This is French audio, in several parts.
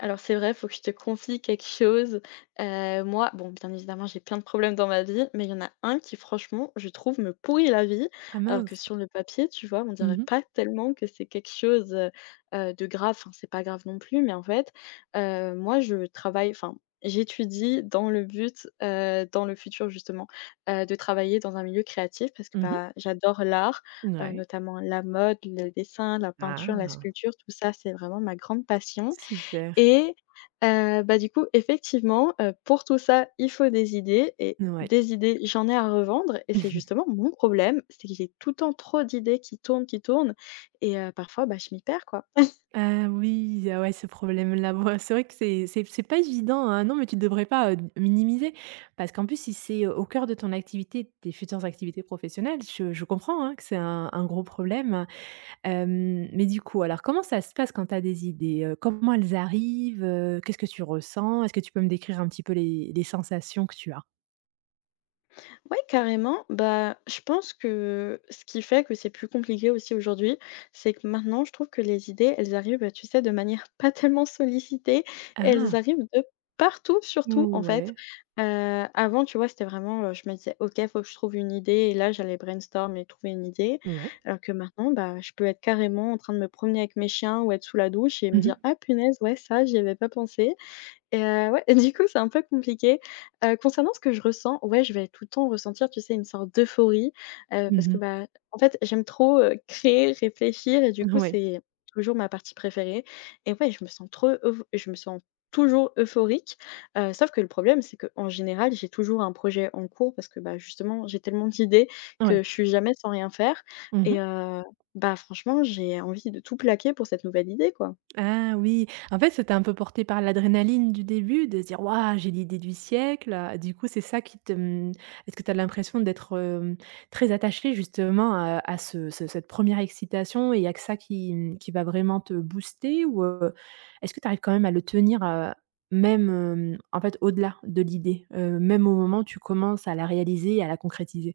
Alors c'est vrai, faut que je te confie quelque chose. Heu, moi bon, bien évidemment, j'ai plein de problèmes dans ma vie, mais il y en a 1 qui franchement, je trouve, me pourrit la vie, Ah alors que mince! sur le papier, tu vois, on Mmh dirait mh. pas tellement que c'est quelque chose, heu heu, de grave, enfin c'est pas grave non plus, mais en fait, heu, moi je travaille enfin j'étudie dans le but, heu- dans le futur justement- heu, de travailler dans un milieu créatif parce que, Mmh mh. bah, j'adore l'art, N heu, ouais. notamment la mode, le dessin, la peinture, la Ah! sculpture, tout ça, c'est vraiment ma grande passion Super. et heu, bah, du coup, effectivement, heu, pour tout ça il faut des idées et N ouais. des idées j'en ai à revendre et c'est justement mon problème, c'est que j'ai tout le temps trop d'idées qui tournent, qui tournent et heu, parfois, bah, je m'y perds quoi. Ah oui, ah ouais, ce problème-là. Bah, c'est vrai que c'est c'est c'est pas évident, hein, non mais tu devrais pas heu, d minimiser, parce qu'en plus si c'est au coeur de ton activité, de tes futures activités professionnelles, je je comprends, hein, que c'est un un gros problème. Hem, mais du coup alors comment ça se passe quand tu as des idées, heu, comment elles arrivent, heu, qu'est-ce que tu ressens? Est-ce que tu peux me décrire un petit peu les les sensations que tu as? Oui, carrément, bah, je pense que ce qui fait que c'est plus compliqué aussi aujourd'hui, c'est que maintenant je trouve que les idées elles arrivent, heu, tu sais, de manière pas tellement sollicitée, elles Ah! arrivent de partout, surtout, Mmh, en fait, ouais. heu, avant, tu vois, c'était vraiment, heu, je me disais: «OK, faut que je trouve une idée!» et là j'allais brainstorm et trouver une idée Ouais. alors que, maintenant, bah, je peux être, carrément, en train de me promener avec mes chiens ou être sous la douche et me Mmh dire: mh. «Ah, punaise, ouais, ça, j'y avais pas pensé!» et heu, ouais et du coup, c'est un peu compliqué, heu, concernant ce que je ressens, ouais, je vais tout le temps ressentir, tu sais, une sorte d'euphorie, heu, parce Mmh que, mh. bah, en fait, j'aime trop, heu, créer, réfléchir et du coup, Ouais. c'est toujours ma partie préférée et ouais, je me sens trop euph je me sens toujours euphorique, heu, sauf que le problème c'est qu'en général j'ai toujours un projet en cours parce que, bah, justement, j'ai tellement d'idées Ouais. que je suis jamais sans rien faire Mmh et mh. heu, bah, franchement, j'ai envie de tout plaquer pour cette nouvelle idée, quoi. Ah oui! En fait, tu sais, tu es un peu portée par l'adrénaline du début de se dire: «Waouh! J'ai l'idée du siècle!», du coup, c'est ça qui te, mmh, est-ce que tu as l'impression d'être, hem, très attachée justement, heu, à ce ce cette 1re excitation et il y a que ça qui, mmh, qui va vraiment te booster ou, heu, est-ce que tu arrives quand même à le tenir, heu, même, hem, en fait, au-delà de l'idée, heu, même au moment où tu commences à la réaliser et à la concrétiser?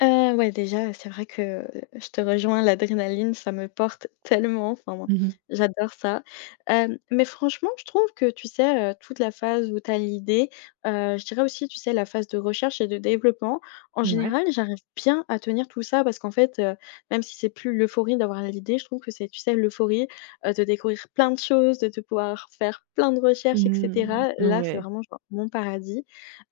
Heu, ouais, déjà, heu, c'est vrai que je te rejoins l'adrénaline, ça me porte tellement! Enfin, moi, Mmh mh. j'adore ça. Hem, mais franchement je trouve que tu sais, heu, toute la phase où tu as l'idée, heu, je dirais aussi, tu sais, la phase de recherche et de développement, en Mouais. général j'arrive bien à tenir tout ça parce qu'en fait, heu, même si c'est plus l'euphorie d'avoir l'idée, je trouve que c'est tu sais, l'euphorie, heu, de découvrir plein de choses de de pouvoir faire plein de recherches et Mmh, cetera. n Là c'est ouais. vraiment genre, mon paradis.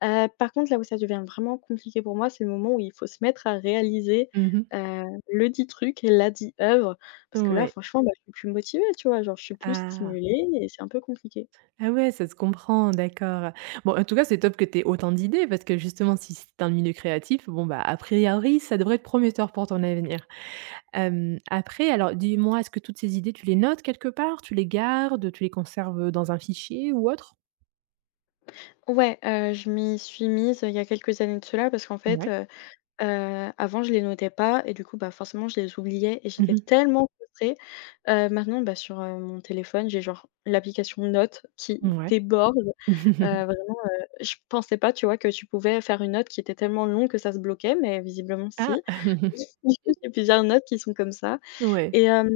Heu, par contre là où ça devient vraiment compliqué pour moi c'est le moment où il faut se mettre à réaliser, Mmh mh. heu, le dit truc, la dit œuvre parce que là Ouais. franchement, bah, je suis plus motivée tu vois? Genre je suis plus Ah. stimulée et c'est un peu compliqué. Ah, ouais, ça se comprend. D'accord. Bon, en tout cas c'est top que tu aies autant d'idées, parce que justement si c'est un milieu créatif, bon, bah, à priori ça devrait être prometteur pour ton avenir. Hem, après, alors dis-moi est-ce que toutes ces idées tu les notes quelque part? Tu les gardes? Tu les conserves, heu, dans un fichier ou autre? Ouais, heu, je m'y suis mise, heu, il y a quelques années de cela parce qu'en fait, Mouais. heu heu, avant je les notais pas et du coup bah, forcément, je les oubliais et Mmh j'étais mh. tellement frustrée. Heu, maintenant, bah, sur, heu, mon téléphone j'ai genre l'application notes qui Mouais. déborde, heu, vraiment, heu, je pensais pas, tu vois, que tu pouvais faire une note qui était tellement longue que ça se bloquait mais visiblement Ah. si. [unintelligible] Plusieurs notes qui sont comme ça Ouais. et hem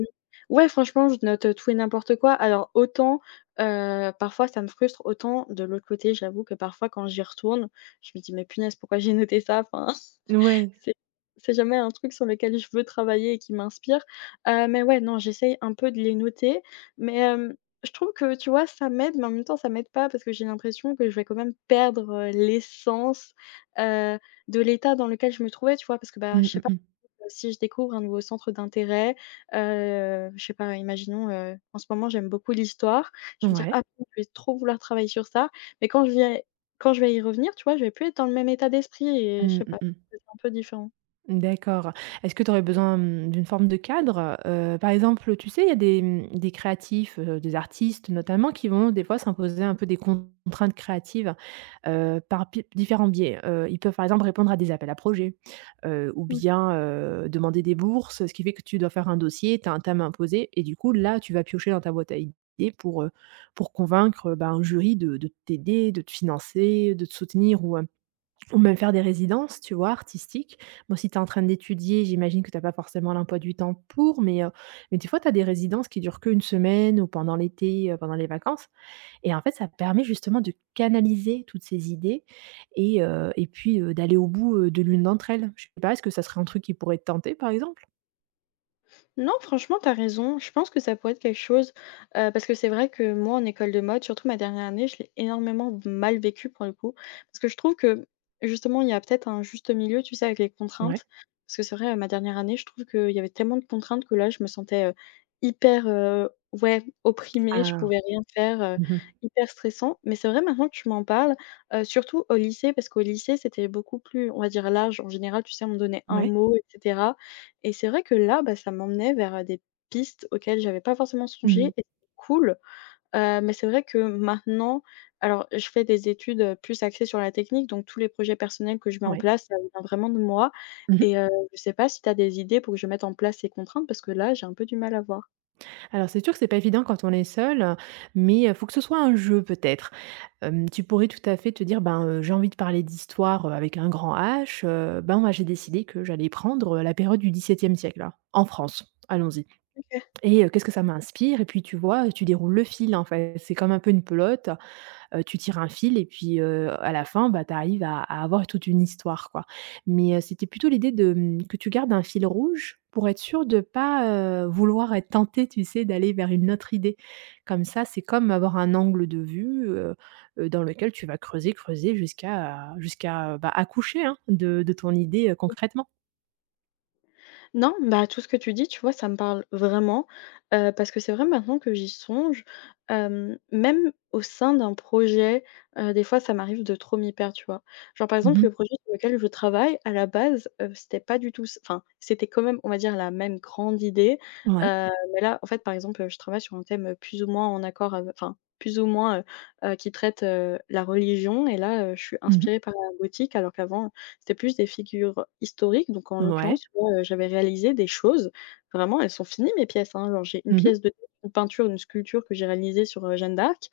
ouais franchement je note, heu, tout et n'importe quoi. Alors autant, heu, parfois ça me frustre, autant de l'autre côté j'avoue que, parfois, quand j'y retourne, je me dis: «Mais punaise pourquoi j'ai noté ça?» Enfin, N ouais. c'est c'est jamais un truc sur lequel je veux travailler et qui m'inspire, heu, mais ouais, non, j'essaye un peu de les noter. Mais, hem, je trouve que tu vois, ça m'aide, mais en même temps ça m'aide pas, parce que j'ai l'impression que je vais quand même perdre, heu, l'essence, heu, de l'état dans lequel je me trouvais, tu vois, parce que, bah, Mmh, je sais mmh pas mh. [unintelligible] si je découvre un nouveau centre d'intérêt heu, je sais pas imaginons heu, en ce moment j'aime beaucoup l'Histoire, je vais dire: «Ah» Ouais. [unintelligible] je vais trop vouloir travailler sur ça, mais quand je vais quand je vais y revenir tu vois, je vais plus être dans le même état d'esprit et je Mmh, sais mmh pas, mh. [unintelligible] un peu différent. Mmh d'accord. Est-ce que tu aurais besoin, mmh, d'une forme de cadre? Heu, par exemple, heu, tu sais, il y a des, mmh, des créatifs, heu, des artistes notamment qui vont des fois s'imposer un peu des contraintes créatives. Heu, par pi différents biais. Heu, ils peuvent, par exemple, répondre à des appels à projets, heu, ou Mmh. bien, heu, demander des bourses. Ce qui fait que tu dois faire un dossier, tu as un thème imposé et du coup là tu vas piocher dans ta boîte à idée pour, heu, pour convaincre, heu, bah, un jury de de t'aider, de te financer, heu, de te soutenir ou, heu, ou même faire des résidences, tu vois, artistiques. Bon si tu es en train d'étudier j'imagine que tu as pas forcément l'emploi du temps pour, mais, heu, mais des fois tu as des résidences qui durent qu'1 semaine ou pendant l'été, heu, pendant les vacances, et en fait ça permet justement de canaliser toutes ces idées et heu, et puis, heu, d'aller au bout, heu, de l'une d'entre elles. Je sais pas, est-ce ce serait un truc qui pourrait te tenter par exemple? Non, franchement, tu as raison, je pense que ça pourrait être quelque chose, heu, parce que c'est vrai que moi en école de mode, surtout ma dernière année, je l'ai énormément v mal vécue, pour le coup, parce que je trouve que, justement, il y a peut-être un juste milieu, tu sais, avec les Ouais. contraintes. Parce que c'est vrai, heu, ma dernière année, je trouve qu'il y avait tellement de contraintes que là, je me sentais, heu, hyper, heu, ouais, opprimée. Je Ah, pouvais rien faire, heu, mmh mh. hyper stressant. Mais c'est vrai, maintenant que tu m'en parles, heu, surtout au lycée, parce qu'au lycée, c'était beaucoup plus, on va dire, large. En général, tu sais, on me donnait un Ouais. mot et cetera, et c'est vrai que là, bah, ça m'emmenait vers, heu, des pistes auxquelles j'avais pas forcément Mmh mh. songé et [unintelligible] cool, heu, mais c'est vrai que maintenant alors, et je fais des études, heu, plus axées sur la technique, donc tous les projets personnels que je mets en Ouais. place, ça vient vraiment de moi Mmh mh. et heu, je sais pas si tu as des idées pour que je mette en place ces contraintes, parce que là, j'ai un peu du mal à voir. Alors, c'est sûr que c'est pas évident quand on est seule, mais, heu, faut que ce soit un jeu peut-être. Hem, tu pourrais tout à fait te dire, ben, heu: «J'ai envie de parler d'Histoire, heu, avec un grand h. Heu, ben moi j'ai décidé que j'allais prendre, heu, la période du 17e siècle en France, allons-y, OK. et heu, qu'est-ce que ça m'inspire?» Et puis, tu vois, heu, tu déroules le fil, en fait, c'est comme un peu une pelote, heu, tu tires un fil et puis, heu, à la fin, bah, tu arrives à à avoir toute une histoire, quoi mais heu, c'était plutôt l'idée de, hem, que tu gardes un fil rouge pour être sûre de pas, heu, vouloir être tentée, tu sais, d'aller vers une autre idée. Comme ça, c'est comme avoir un angle de vue, heu heu, dans lequel tu vas creuser, creuser jusqu'à jusqu'à, bah, accoucher, hein, de de ton idée, heu, Mmh. concrètement. Non, bah, tout ce que tu dis, tu vois, ça me parle vraiment, heu, parce que c'est vrai maintenant que j'y songe, hem, même au sein d'un projet, heu, des fois ça m'arrive de trop m'y perdre, tu vois? Genre, par Mmh exemple, mh. le projet sur lequel je travaille à la base, heu, c'était pas du tout s enfin, c'était quand même, on va dire, la même grande idée, Ouais. heu, mais là, en fait, par exemple, heu, je travaille sur un thème, heu, plus ou moins en accord ave enfin plus ou moins, heu heu, qui traite, heu, la religion et là, heu, je suis Mmh mh. inspirée par la boutique. Alors qu'avant, c'était plus des figures historiques, donc en Ouais. l'occurrence, tu vois, heu, j'avais réalisé des choses. Vraiment, elles sont finies, mes pièces, hein. Genre, j'ai une Mmh mh. pièce de [unintelligible] une peinture, une sculpture que j'ai réalisée sur, heu, Jeanne d'Arc,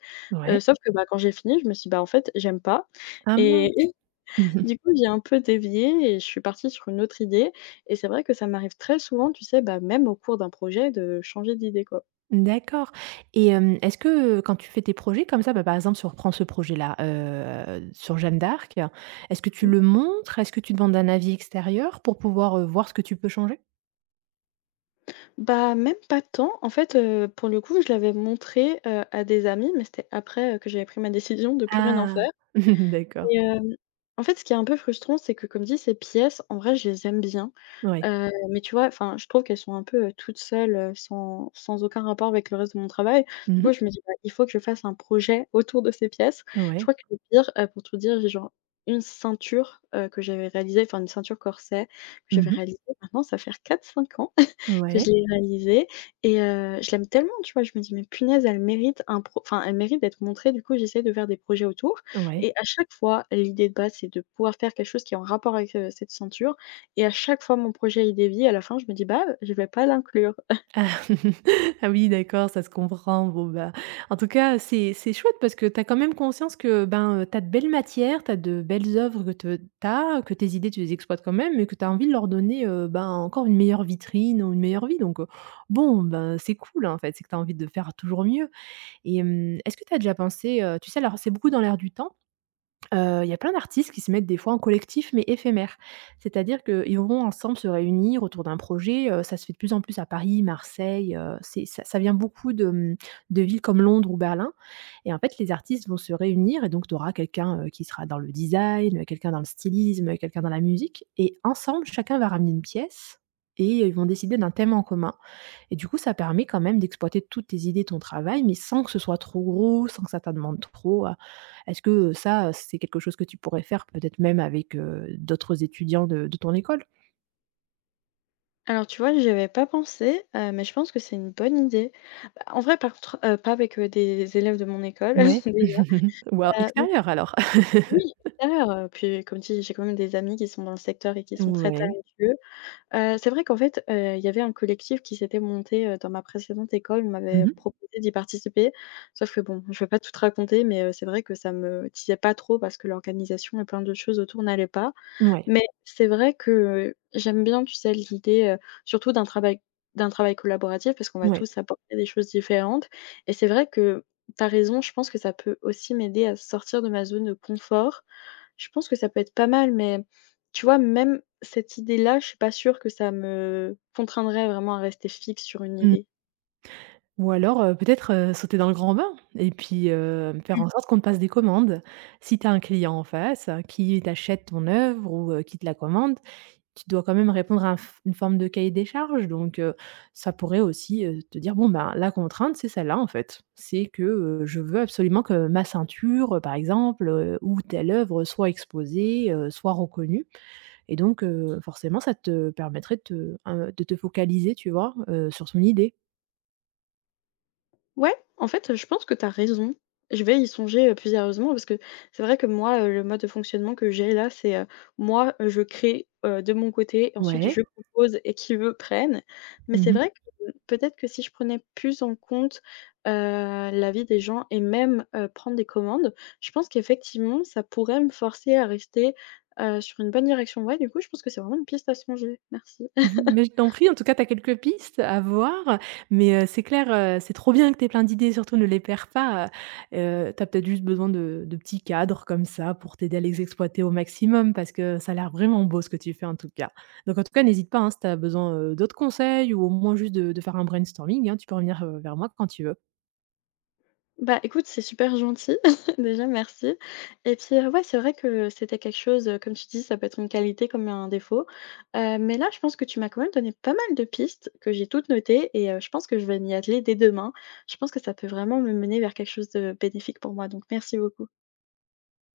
heu, Ouais. sauf que bah, quand j'ai fini, je me suis: «Bah en fait, j'aime pas» Ah et mince! du coup, j'ai un peu dévié et je suis partie sur une autre idée et c'est vrai que ça m'arrive très souvent, tu sais, bah, même au cours d'un projet, de changer d'idée, quoi. D'accord et hem, est-ce que, heu, quand tu fais tes projets comme ça, bah, par exemple, si on reprend ce projet-là, heu, sur Jeanne d'Arc. Est-ce que tu Mmh. le montres? Est-ce que tu demandes un avis extérieur pour pouvoir, heu, voir ce que tu peux changer? Bah, même pas tant. En fait, heu, pour le coup, je l'avais montrée, heu, à des amis, mais c'était après, heu, que j'avais pris ma décision de plus rien en Ah! faire, D'accord. et hem, en fait, ce qui est un peu frustrant, c'est que comme dit, ces pièces en vrai, je les aime bien. Ouais. Heu, mais tu vois, enfin, je trouve qu'elles sont un peu, heu, toutes seules, heu, sans sans aucun rapport avec le reste de mon travail. Mmh Du coup, mh. je me dis: «Bah, il faut que je fasse un projet autour de ces pièces». Je Ouais. crois que le pire, heu, pour tout dire, j'ai genre une ceinture, heu, que j'avais réalisée, enfin une ceinture corset que Mmh j'avais mh. réalisée, maintenant ça va faire 4-5 ans que je Ouais. l'ai réalisée et heu, je l'aime tellement, tu vois? Je me dis: «Mais punaise, elle mérite un pro» enfin, elle mérite d'être montrée, du coup, j'essaie de faire des projets autour Ouais. et à chaque fois l'idée de base, c'est de pouvoir faire quelque chose qui est en rapport avec, heu, cette ceinture et à chaque fois mon projet, il dévie, à la fin, je me dis: «Bah, heu, je vais pas l'inclure». Ah ah oui, d'accord, ça se comprend. Bon ben, en tout cas, heu, c'est c'est chouette, parce que tu as quand même conscience que, ben, heu, tu as de belles matières, tu as de belles œuvres que t tu as, que tes idées tu les exploites quand même, mais que tu as envie de leur donner, heu, ben, encore une meilleure vitrine ou une meilleure vie donc heu, bon, ben, c'est cool, en fait, c'est que tu as envie de faire toujours mieux, et hem, est-ce que tu as déjà pensé, heu, tu sais, alors c'est beaucoup dans l'air du temps. Heu, il y a plein d'artistes qui se mettent des fois en collectif, mais éphémères, c'est-à-dire qu'ils vont ensemble se réunir autour d'un projet. Heu, ça se fait de plus en plus à Paris, Marseille, heu, c'est ça ça vient beaucoup de, mmh, de villes comme Londres ou Berlin et en fait, les artistes vont se réunir et donc, tu auras quelqu'un, heu, qui sera dans le design, quelqu'un dans le stylisme, quelqu'un dans la musique et ensemble, chacun va ramener une pièce, et ils vont décider d'un thème en commun, et du coup ça permet quand même d'exploiter toutes tes idées, ton travail, mais sans que ce soit trop gros, sans que ça ta demande trop. Est-ce que, heu, ça, heu, c'est quelque chose que tu pourrais faire, peut-être même avec, heu, d'autres étudiants de de ton école? Alors tu vois j'y avais pas pensé, heu, mais je pense que c'est une bonne idée. Bah, en vrai, par contre, heu, pas avec des élèves de mon école, Ouais, déjà, voire bah, en fait extérieur alors. oui extérieur, heu et puis comme tu dis, j'ai quand même des amis qui sont dans le secteur et qui sont très Ouais. talentueux. Heu, c'est vrai qu'en fait, heu, il y avait un collectif qui s'était monté, heu, dans ma précédente école. On Mmh m'avait mh. proposé d'y participer, sauf que bon, je vais pas tout te raconter, mais, heu, c'est vrai que ça me disait pas trop parce que l'organisation et plein d'autres choses autour n'allaient pas. Ouais. Mais, c'est vrai que, heu, j'aime bien tu sais l'idée, heu, surtout d'un travail d'un travail collaboratif, parce qu'on va Ouais. tous apporter des choses différentes. Et c'est vrai que, tu as raison, je pense que ça peut aussi m'aider à sortir de ma zone de confort. Je pense que ça peut être pas mal, mais tu vois même cette idée-là, je suis pas sûre que ça me contraindrait vraiment à rester fixe sur une Mmh. idée. Ou alors, heu, peut-être, heu, sauter dans le grand bain et puis, heu, faire Mmh. en sorte qu'on te passe des commandes. Si tu as un client en face, qui t'achète ton œuvre ou, heu, qui te la commande, tu dois quand même répondre à un fo une forme de cahier des charges donc, heu, ça pourrait aussi, heu, te dire: «Bon ben, la contrainte c'est celle-là, en fait. C'est que, heu, je veux absolument que ma ceinture par exemple ou telle œuvre, heu, soit exposée, heu, soit reconnue» et donc, heu, forcément ça te permettrait de te, heu, de te focaliser, tu vois, heu, sur son idée. Ouais, en fait je pense que tu as raison, je vais y songer, heu, plus sérieusement parce que c'est vrai que moi, heu, le mode de fonctionnement que j'ai là, c'est, heu, moi, heu, je crée, heu, de mon côté, et ensuite Ouais. je propose et qui veut prenne, mais Mmh c'est mh. vrai que, hem, peut-être que si je prenais plus en compte, heu, l'avis des gens et même, heu, prendre des commandes, je pense qu'effectivement ça pourrait me forcer à rester, heu, sur une bonne direction. Ouais, du coup, je pense que c'est vraiment une piste à songer, merci. Mais je t'en prie, en tout cas tu as quelques pistes à voir, mais heu, c'est clair, heu, c'est trop bien que tu aies plein d'idées, surtout ne les perds pas, heu heu, tu as peut-être juste besoin de de petits cadres comme ça pour t'aider à les exploiter au maximum parce que ça a l'air vraiment beau ce que tu fais en tout cas, donc en tout cas, n'hésite pas, hein, si tu as besoin, heu, d'autres conseils ou au moins juste de de faire un brainstorming hein, tu peux revenir, heu, vers moi q quand tu veux. Bah, écoute, c'est super gentil, déjà, merci et puis, heu, ouais c'est vrai que c'était quelque chose, heu, comme tu dis ça peut être une qualité comme un défaut. Heu, mais là je pense que tu m'as quand même donné pas mal de pistes que j'ai toutes notées et heu, je pense que je vais m'y atteler dès demain. Je pense que ça peut vraiment me mener vers quelque chose de bénéfique pour moi, donc merci beaucoup.